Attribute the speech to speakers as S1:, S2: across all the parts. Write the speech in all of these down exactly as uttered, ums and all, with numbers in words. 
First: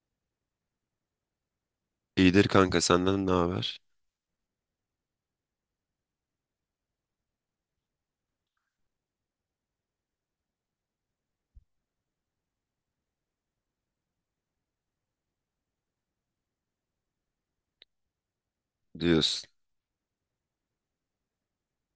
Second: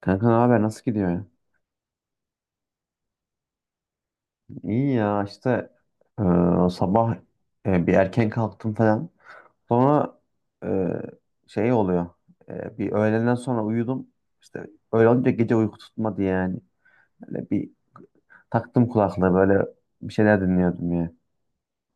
S1: Kanka ne haber? Nasıl gidiyor, ya?
S2: İyidir kanka, senden ne haber
S1: İyi ya işte, e, sabah e, bir erken kalktım falan. Sonra, e, şey oluyor. E, bir öğleden sonra uyudum. İşte öyle olunca gece uyku tutmadı yani. Böyle bir taktım kulaklığı,
S2: diyorsun.
S1: böyle bir şeyler dinliyordum ya.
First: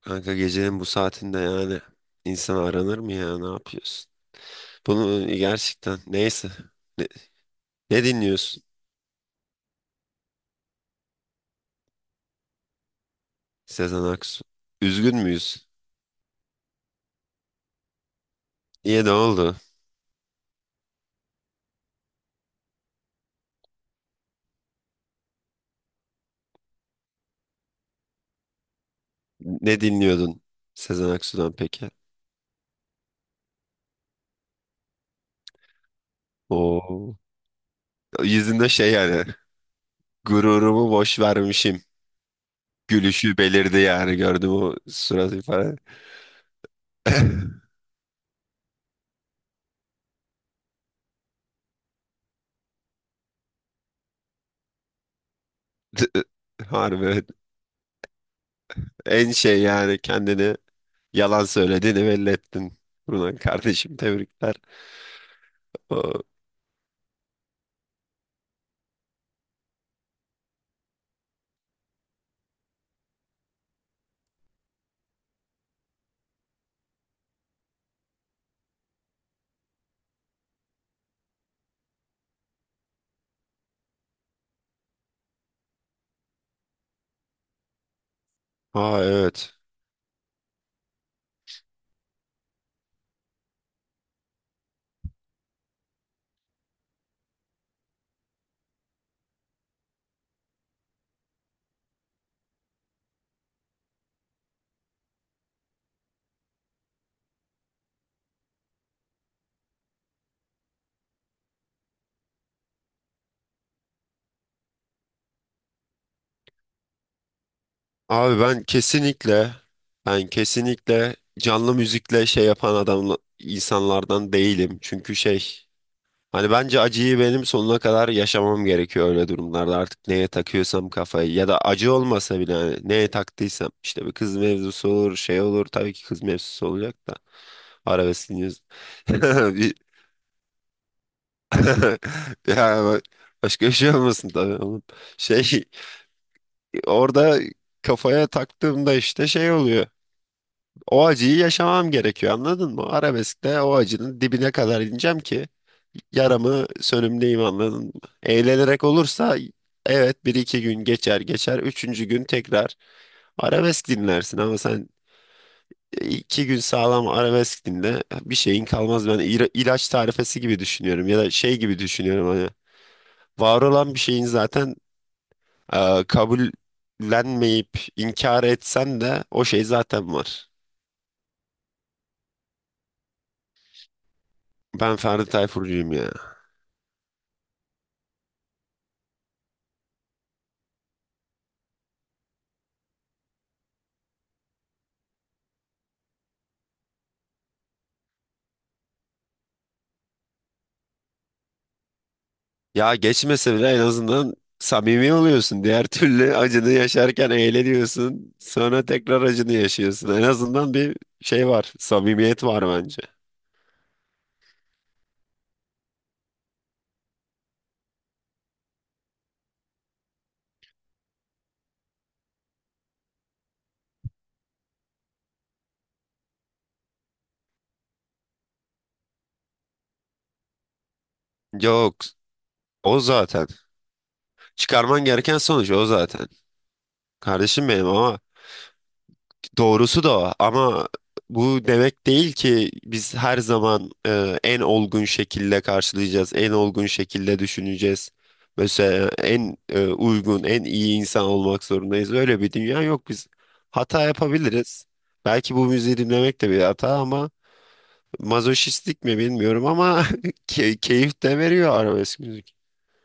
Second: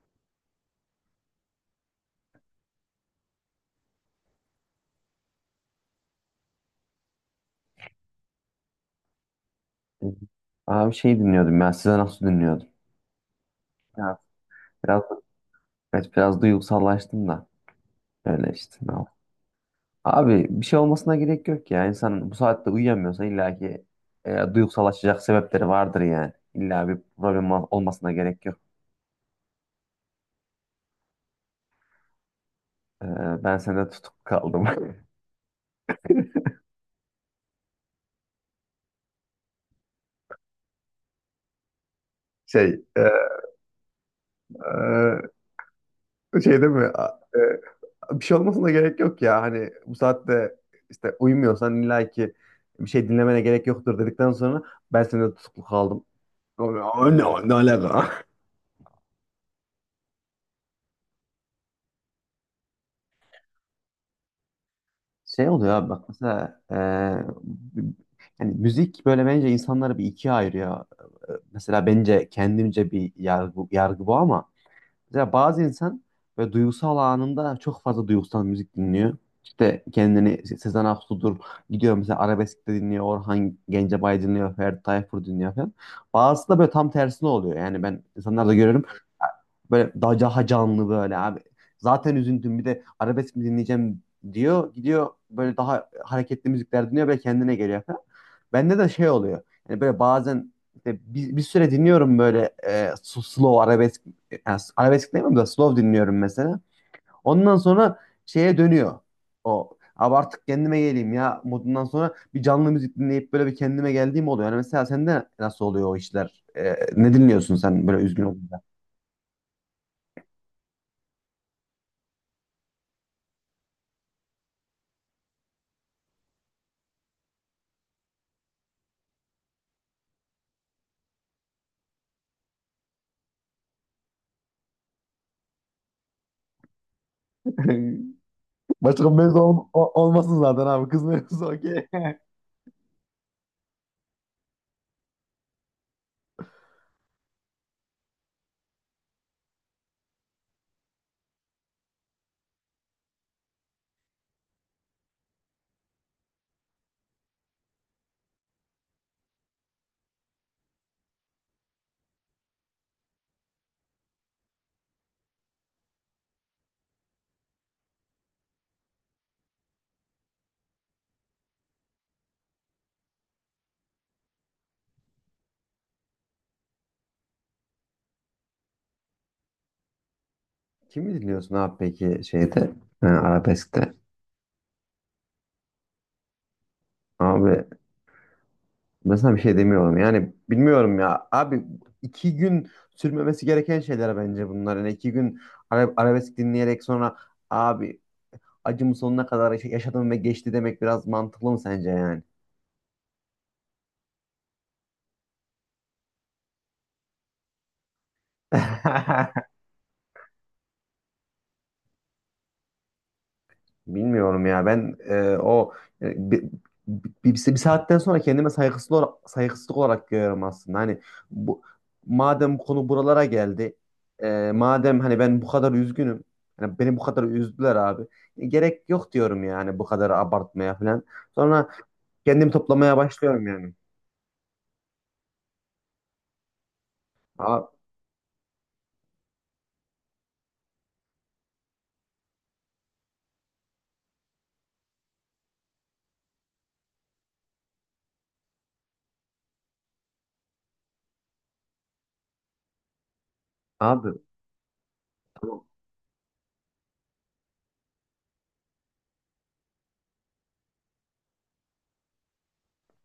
S2: Kanka, gecenin bu saatinde yani insan aranır mı ya, ne yapıyorsun? Bunu gerçekten, neyse. Ne, ne dinliyorsun?
S1: Aa, bir şey dinliyordum ya. Size nasıl dinliyordum?
S2: Sezen
S1: Ya.
S2: Aksu?
S1: Biraz,
S2: Üzgün müyüz?
S1: evet, biraz duygusallaştım da. Öyle işte. Ne
S2: Niye, ne oldu?
S1: Abi bir şey olmasına gerek yok ya. İnsan bu saatte uyuyamıyorsa illa ki e, duygusallaşacak sebepleri vardır yani. İlla bir problem ol- olmasına gerek yok.
S2: Ne dinliyordun Sezen Aksu'dan peki?
S1: E, Ben sende tutuk kaldım.
S2: Oo. Yüzünde şey yani gururumu boş vermişim.
S1: Şey, e,
S2: Gülüşü belirdi yani, gördüm o surat ifade.
S1: e, Şey değil mi? A- e, bir şey olmasına gerek yok ya. Hani bu saatte işte uyumuyorsan illa ki bir şey dinlemene gerek yoktur dedikten sonra ben sende tutuklu kaldım. Abi,
S2: Harbi,
S1: abi,
S2: evet.
S1: Ne, ne alaka?
S2: En şey yani kendini, yalan söylediğini belli ettin. Buradan kardeşim, tebrikler.
S1: Şey oluyor abi bak
S2: Aa.
S1: mesela, e, yani müzik böyle bence insanları bir ikiye ayırıyor. E, Mesela bence kendimce bir yargı, yargı bu ama mesela bazı insan böyle duygusal anında çok fazla duygusal müzik dinliyor. İşte kendini Se- Sezen Aksu'dur gidiyor, mesela arabesk de dinliyor, Orhan Gencebay dinliyor, Ferdi Tayfur dinliyor falan. Bazısı da böyle tam tersine oluyor. Yani ben insanlarda görüyorum,
S2: Aa, evet.
S1: böyle daha, daha canlı böyle abi. Zaten üzüntüm bir de arabesk mi dinleyeceğim diyor. Gidiyor böyle daha hareketli müzikler dinliyor, böyle kendine geliyor falan. Bende de şey oluyor. Yani böyle bazen işte bir, bir süre dinliyorum böyle, e, su- slow arabesk. Yani arabesk demiyorum da slow dinliyorum mesela. Ondan sonra şeye dönüyor. O abi artık kendime geleyim ya modundan sonra bir canlı müzik dinleyip böyle bir kendime geldiğim oluyor. Yani mesela sende nasıl oluyor o işler? E, ne dinliyorsun sen böyle üzgün
S2: Abi
S1: olduğunda?
S2: ben kesinlikle, ben kesinlikle canlı müzikle şey yapan adam, insanlardan değilim. Çünkü şey, hani bence acıyı benim sonuna kadar yaşamam gerekiyor öyle durumlarda. Artık neye takıyorsam kafayı, ya da acı olmasa bile hani neye taktıysam, işte bir kız mevzusu olur, şey olur, tabii ki kız mevzusu olacak da arabeskiniz.
S1: Başka mevzu ol- o- olmasın zaten abi. Kız mevzusu okey.
S2: Yani ba- başka bir şey olmasın tabii oğlum. Şey, orada kafaya taktığımda işte şey oluyor. O acıyı yaşamam gerekiyor, anladın mı? Arabeskte o acının dibine kadar ineceğim ki yaramı sönümleyeyim, anladın mı? Eğlenerek olursa evet, bir iki gün geçer geçer. Üçüncü gün tekrar arabesk dinlersin, ama sen iki gün sağlam arabesk dinle, bir şeyin kalmaz. Ben ila- ilaç tarifesi gibi düşünüyorum, ya da şey gibi düşünüyorum hani. Var olan bir şeyin zaten, e, kabullenmeyip inkar etsen de o şey zaten var.
S1: Kimi dinliyorsun abi peki şeyde, e, arabeskte?
S2: Ben Ferdi Tayfurcuyum ya.
S1: Abi ben sana bir şey demiyorum yani, bilmiyorum ya abi, iki gün sürmemesi gereken şeyler bence bunlar yani. İki gün ara- arabesk dinleyerek sonra abi acımı sonuna kadar yaşadım ve geçti demek biraz mantıklı mı sence yani?
S2: Ya geçmese bile en azından samimi oluyorsun. Diğer türlü acını yaşarken eğleniyorsun. Sonra tekrar acını yaşıyorsun. En azından bir şey var. Samimiyet var bence.
S1: Bilmiyorum ya ben, e, o e, bi- bi- bir, bir saatten sonra kendime saygısızlık olarak, saygısızlık olarak görüyorum aslında. Hani bu, madem bu konu buralara geldi, e, madem hani ben bu kadar üzgünüm, hani beni bu kadar üzdüler abi. E, Gerek yok diyorum yani bu kadar abartmaya falan. Sonra
S2: Yok.
S1: kendimi toplamaya
S2: O
S1: başlıyorum
S2: zaten.
S1: yani.
S2: Çıkarman gereken sonuç o zaten,
S1: Abi,
S2: kardeşim benim. Ama doğrusu da o. Ama bu demek değil ki biz her zaman e, en olgun şekilde karşılayacağız, en olgun şekilde düşüneceğiz. Mesela en e, uygun, en iyi insan olmak zorundayız. Öyle bir dünya yok. Biz hata
S1: abi
S2: yapabiliriz. Belki
S1: tamam.
S2: bu müziği dinlemek de bir hata, ama mazoşistlik mi bilmiyorum, ama key- keyif de veriyor arabesk müzik.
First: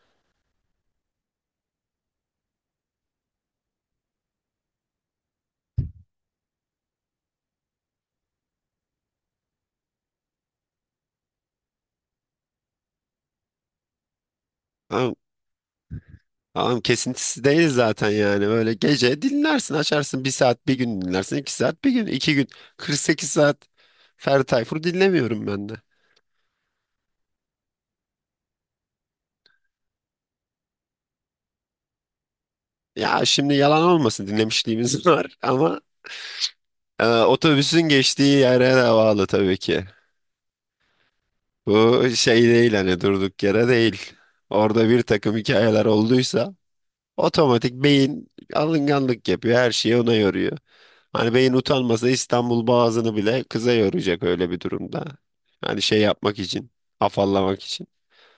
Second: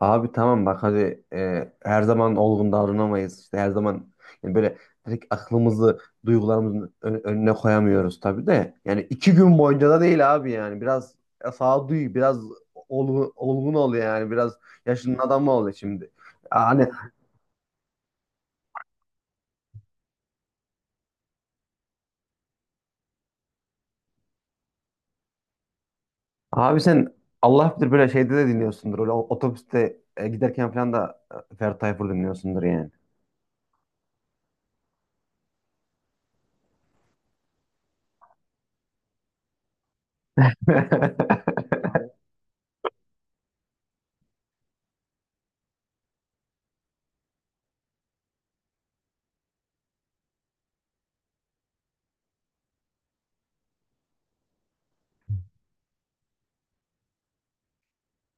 S1: Abi tamam bak, hadi, e, her zaman olgun davranamayız. İşte her zaman yani böyle direkt aklımızı duygularımızın ön- önüne koyamıyoruz tabii de. Yani iki gün boyunca da değil abi yani. Biraz sağduyu, biraz olgun, olgun ol yani. Biraz yaşının adamı ol şimdi.
S2: Tamam,
S1: Hani
S2: kesintisi değil zaten yani. Böyle gece dinlersin, açarsın, bir saat bir gün dinlersin, iki saat bir gün, iki gün, kırk sekiz saat Ferdi Tayfur dinlemiyorum ben de.
S1: abi sen Allah bilir böyle şeyde de dinliyorsundur. Öyle otobüste e, giderken falan da e, Ferdi Tayfur dinliyorsundur yani.
S2: Ya şimdi yalan olmasın, dinlemişliğimiz var, ama e, otobüsün geçtiği yere de bağlı tabii ki. Bu şey değil, hani durduk yere değil. Orada bir takım hikayeler olduysa otomatik beyin alınganlık yapıyor, her şeyi ona yoruyor. Hani beyin utanmasa İstanbul Boğazı'nı bile kıza yoracak öyle bir durumda. Hani şey yapmak için, afallamak için.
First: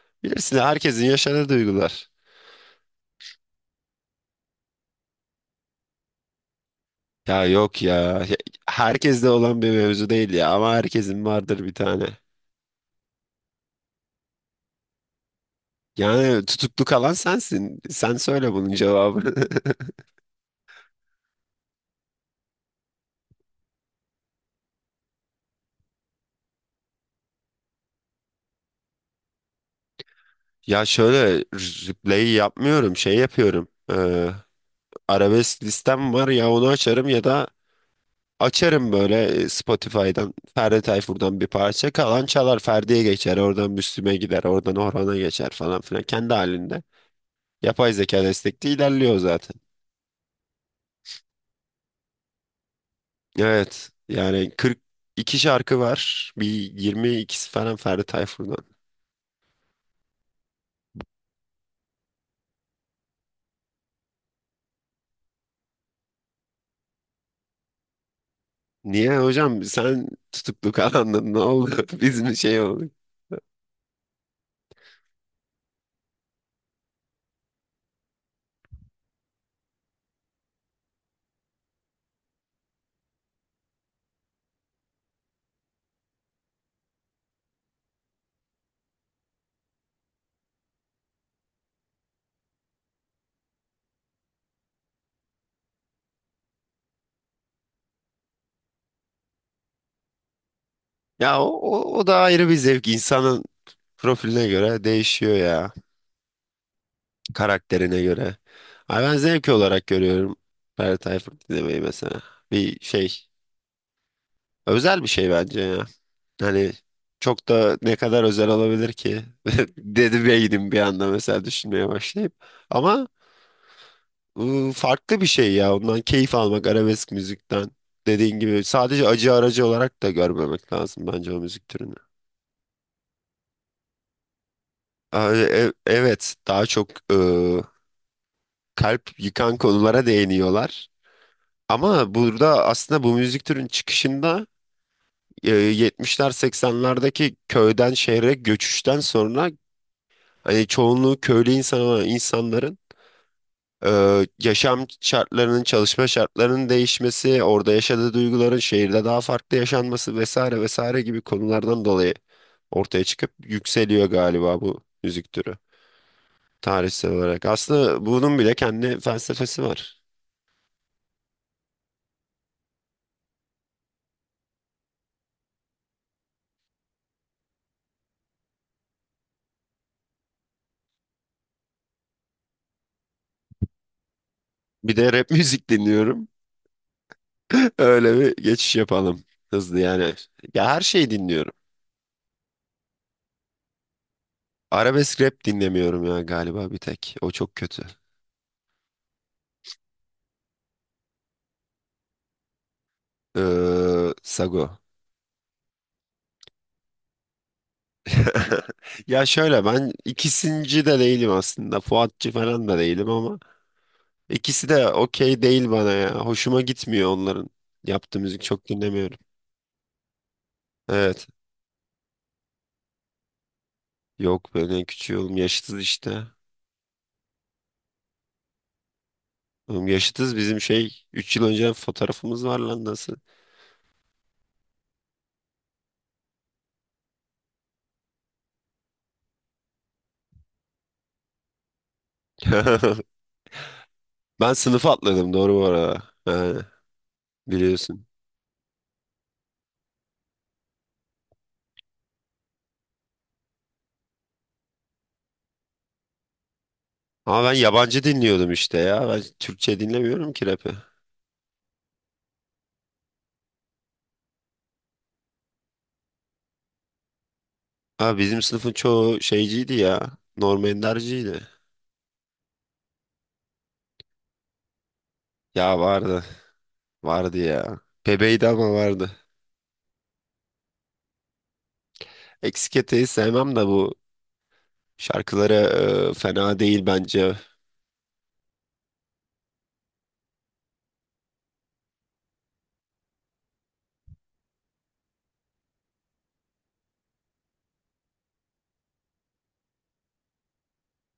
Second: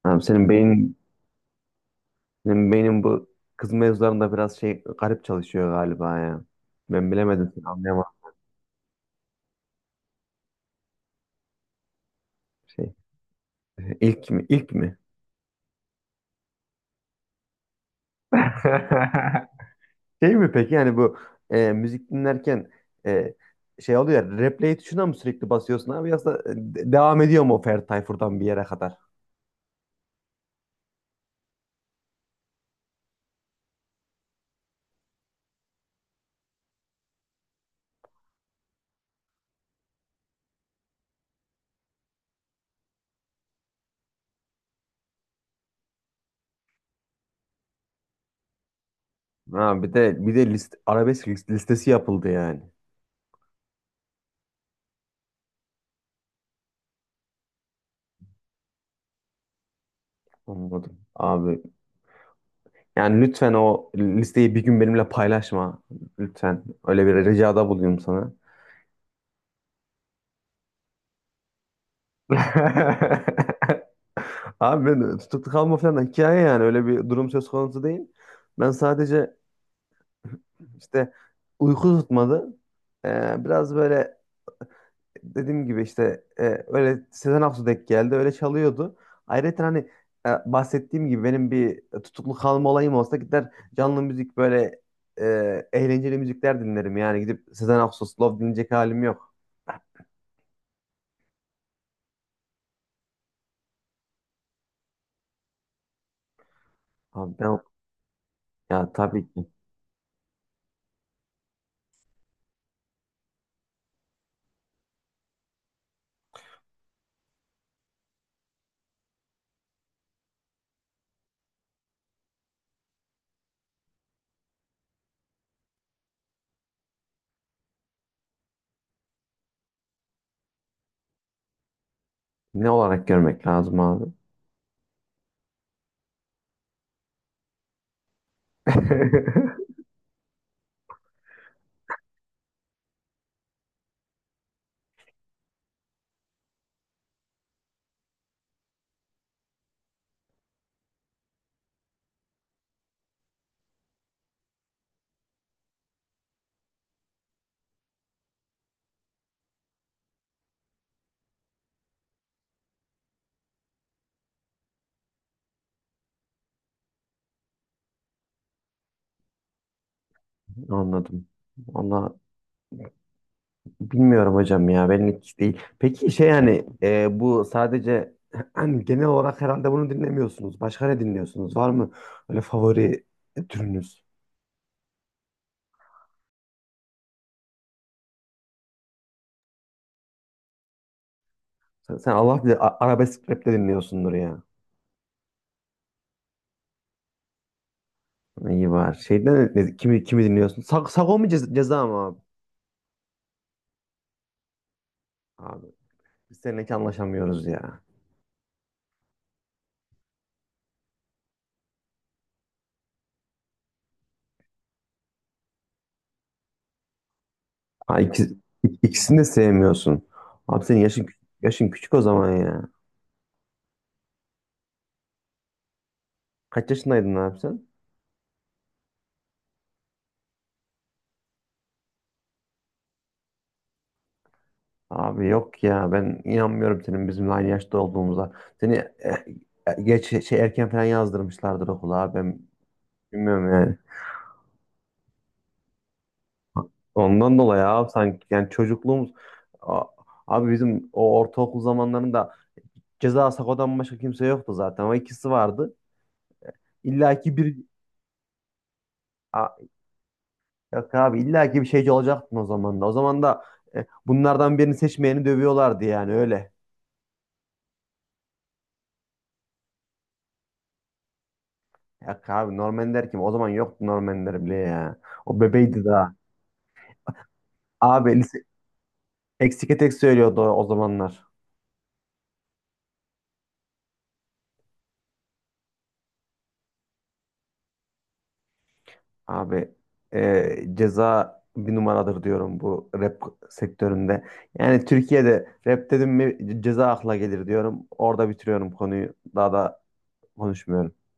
S1: Abi senin
S2: Bilirsin,
S1: beynin,
S2: herkesin yaşadığı duygular.
S1: benim beynim bu kız mevzularında biraz şey, garip çalışıyor galiba ya. Ben
S2: Ya
S1: bilemedim, seni
S2: yok
S1: anlayamadım
S2: ya. Herkeste olan bir mevzu değil ya, ama herkesin vardır bir tane.
S1: şey. İlk mi? İlk mi?
S2: Yani tutuklu kalan sensin. Sen söyle bunun cevabını.
S1: Şey mi peki yani bu, e, müzik dinlerken e, şey oluyor ya, replay tuşuna mı sürekli basıyorsun abi, yoksa e, de- devam ediyor mu o Ferdi Tayfur'dan bir yere kadar?
S2: Ya şöyle, replay yapmıyorum, şey yapıyorum. Ee, arabesk listem var ya, onu açarım, ya da açarım böyle e, Spotify'dan Ferdi Tayfur'dan bir parça. Kalan çalar, Ferdi'ye geçer. Oradan Müslüm'e gider. Oradan Orhan'a geçer falan filan. Kendi halinde. Yapay zeka destekli ilerliyor zaten.
S1: Ha, bir de bir de list, arabesk list- listesi yapıldı yani.
S2: Evet. Yani kırk iki şarkı var. Bir yirmi ikisi falan Ferdi Tayfur'dan.
S1: Anladım. Abi yani lütfen o listeyi bir gün benimle paylaşma. Lütfen. Öyle bir ricada buluyorum sana.
S2: Niye hocam, sen tutuklu kalandın, ne oldu? Biz mi şey olduk?
S1: Abi ben tutuklu kalma falan da hikaye, yani öyle bir durum söz konusu değil. Ben sadece işte uyku tutmadı. Ee, biraz böyle, dediğim gibi işte, e, öyle Sezen Aksu denk geldi, öyle çalıyordu. Ayrıca hani, e, bahsettiğim gibi benim bir tutuklu kalma olayım olsa gider canlı müzik, böyle e, eğlenceli müzikler dinlerim. Yani gidip Sezen Aksu Slow dinleyecek halim yok.
S2: Ya o, o, o da ayrı bir zevk. İnsanın profiline göre değişiyor ya,
S1: Abi ben,
S2: karakterine göre.
S1: ya
S2: Ay ben
S1: tabii ki
S2: zevk olarak görüyorum Ferdi Tayfur dinlemeyi mesela. Bir şey, özel bir şey bence ya. Hani çok da ne kadar özel olabilir ki? Dedi beynim bir anda mesela, düşünmeye başlayıp. Ama ıı, farklı bir şey ya. Ondan keyif almak, arabesk müzikten. Dediğin gibi, sadece acı aracı olarak da görmemek lazım bence o müzik türünü.
S1: ne olarak görmek lazım abi.
S2: Ay, e- e, evet, daha çok ıı, kalp yıkan konulara değiniyorlar. Ama burada aslında bu müzik türünün çıkışında, e, yetmişler seksenlerdeki köyden şehre göçüşten sonra, hani çoğunluğu köylü insan olan insanların, e, yaşam şartlarının, çalışma şartlarının değişmesi, orada yaşadığı duyguların şehirde daha farklı yaşanması vesaire vesaire gibi konulardan dolayı ortaya çıkıp yükseliyor galiba bu müzik türü tarihsel olarak. Aslında bunun bile kendi felsefesi var.
S1: Anladım. Valla bilmiyorum hocam ya, benlik hiç değil. Peki şey yani, e, bu sadece, hani genel olarak herhalde bunu dinlemiyorsunuz. Başka ne dinliyorsunuz? Var mı öyle favori türünüz?
S2: Bir de rap müzik dinliyorum. Öyle bir geçiş yapalım. Hızlı yani. Ya her şeyi dinliyorum.
S1: Sen, sen Allah bilir, a- arabesk rap de dinliyorsundur ya.
S2: Arabesk rap dinlemiyorum ya, galiba bir tek. O çok kötü.
S1: İyi var. Şeyden ne- kimi kimi dinliyorsun? Sag, Sago mu, ceza, ceza mı abi?
S2: Ee, Sago.
S1: Abi biz seninle hiç anlaşamıyoruz ya.
S2: Ya şöyle, ben ikisinci de değilim aslında. Fuatçı falan da değilim, ama ikisi de okey değil bana ya. Hoşuma gitmiyor onların
S1: Ha,
S2: yaptığı
S1: iki-
S2: müzik, çok dinlemiyorum.
S1: ikisini de sevmiyorsun. Abi senin yaşın
S2: Evet.
S1: yaşın küçük o zaman ya.
S2: Yok, ben en küçüğü oğlum, yaşıtız işte.
S1: Kaç yaşındaydın abi sen?
S2: Oğlum yaşıtız, bizim şey üç yıl önce fotoğrafımız var lan, nasıl?
S1: Abi yok ya, ben inanmıyorum senin bizimle aynı yaşta olduğumuza. Seni eh, eh, geç şey, erken falan yazdırmışlardır okula abi, ben bilmiyorum yani.
S2: Ben sınıf atladım doğru, bu arada.
S1: Ondan dolayı abi
S2: Biliyorsun.
S1: sanki yani çocukluğumuz, A- abi bizim o ortaokul zamanlarında ceza Sako'dan başka kimse yoktu zaten, ama ikisi vardı. İlla ki
S2: Ama ben
S1: bir,
S2: yabancı dinliyordum işte ya. Ben
S1: A-
S2: Türkçe dinlemiyorum ki rap'i.
S1: yok abi, illa ki bir şeyci olacaktın o zaman da. O zaman da eh, bunlardan birini seçmeyeni dövüyorlardı yani öyle.
S2: Ha, bizim sınıfın çoğu şeyciydi ya, Norm Ender'ciydi.
S1: Yok abi Norman der kim? O zaman yoktu Normanler bile ya. O
S2: Ya
S1: bebeydi daha.
S2: vardı. Vardı ya.
S1: Abi
S2: Bebeydi ama vardı.
S1: Eksike tek söylüyordu o zamanlar.
S2: Eksik eteği sevmem, de bu şarkıları e, fena değil bence.
S1: Abi, e, ceza bir numaradır diyorum bu rap sektöründe. Yani Türkiye'de rap dedim mi ceza akla gelir diyorum. Orada bitiriyorum konuyu. Daha da konuşmuyorum.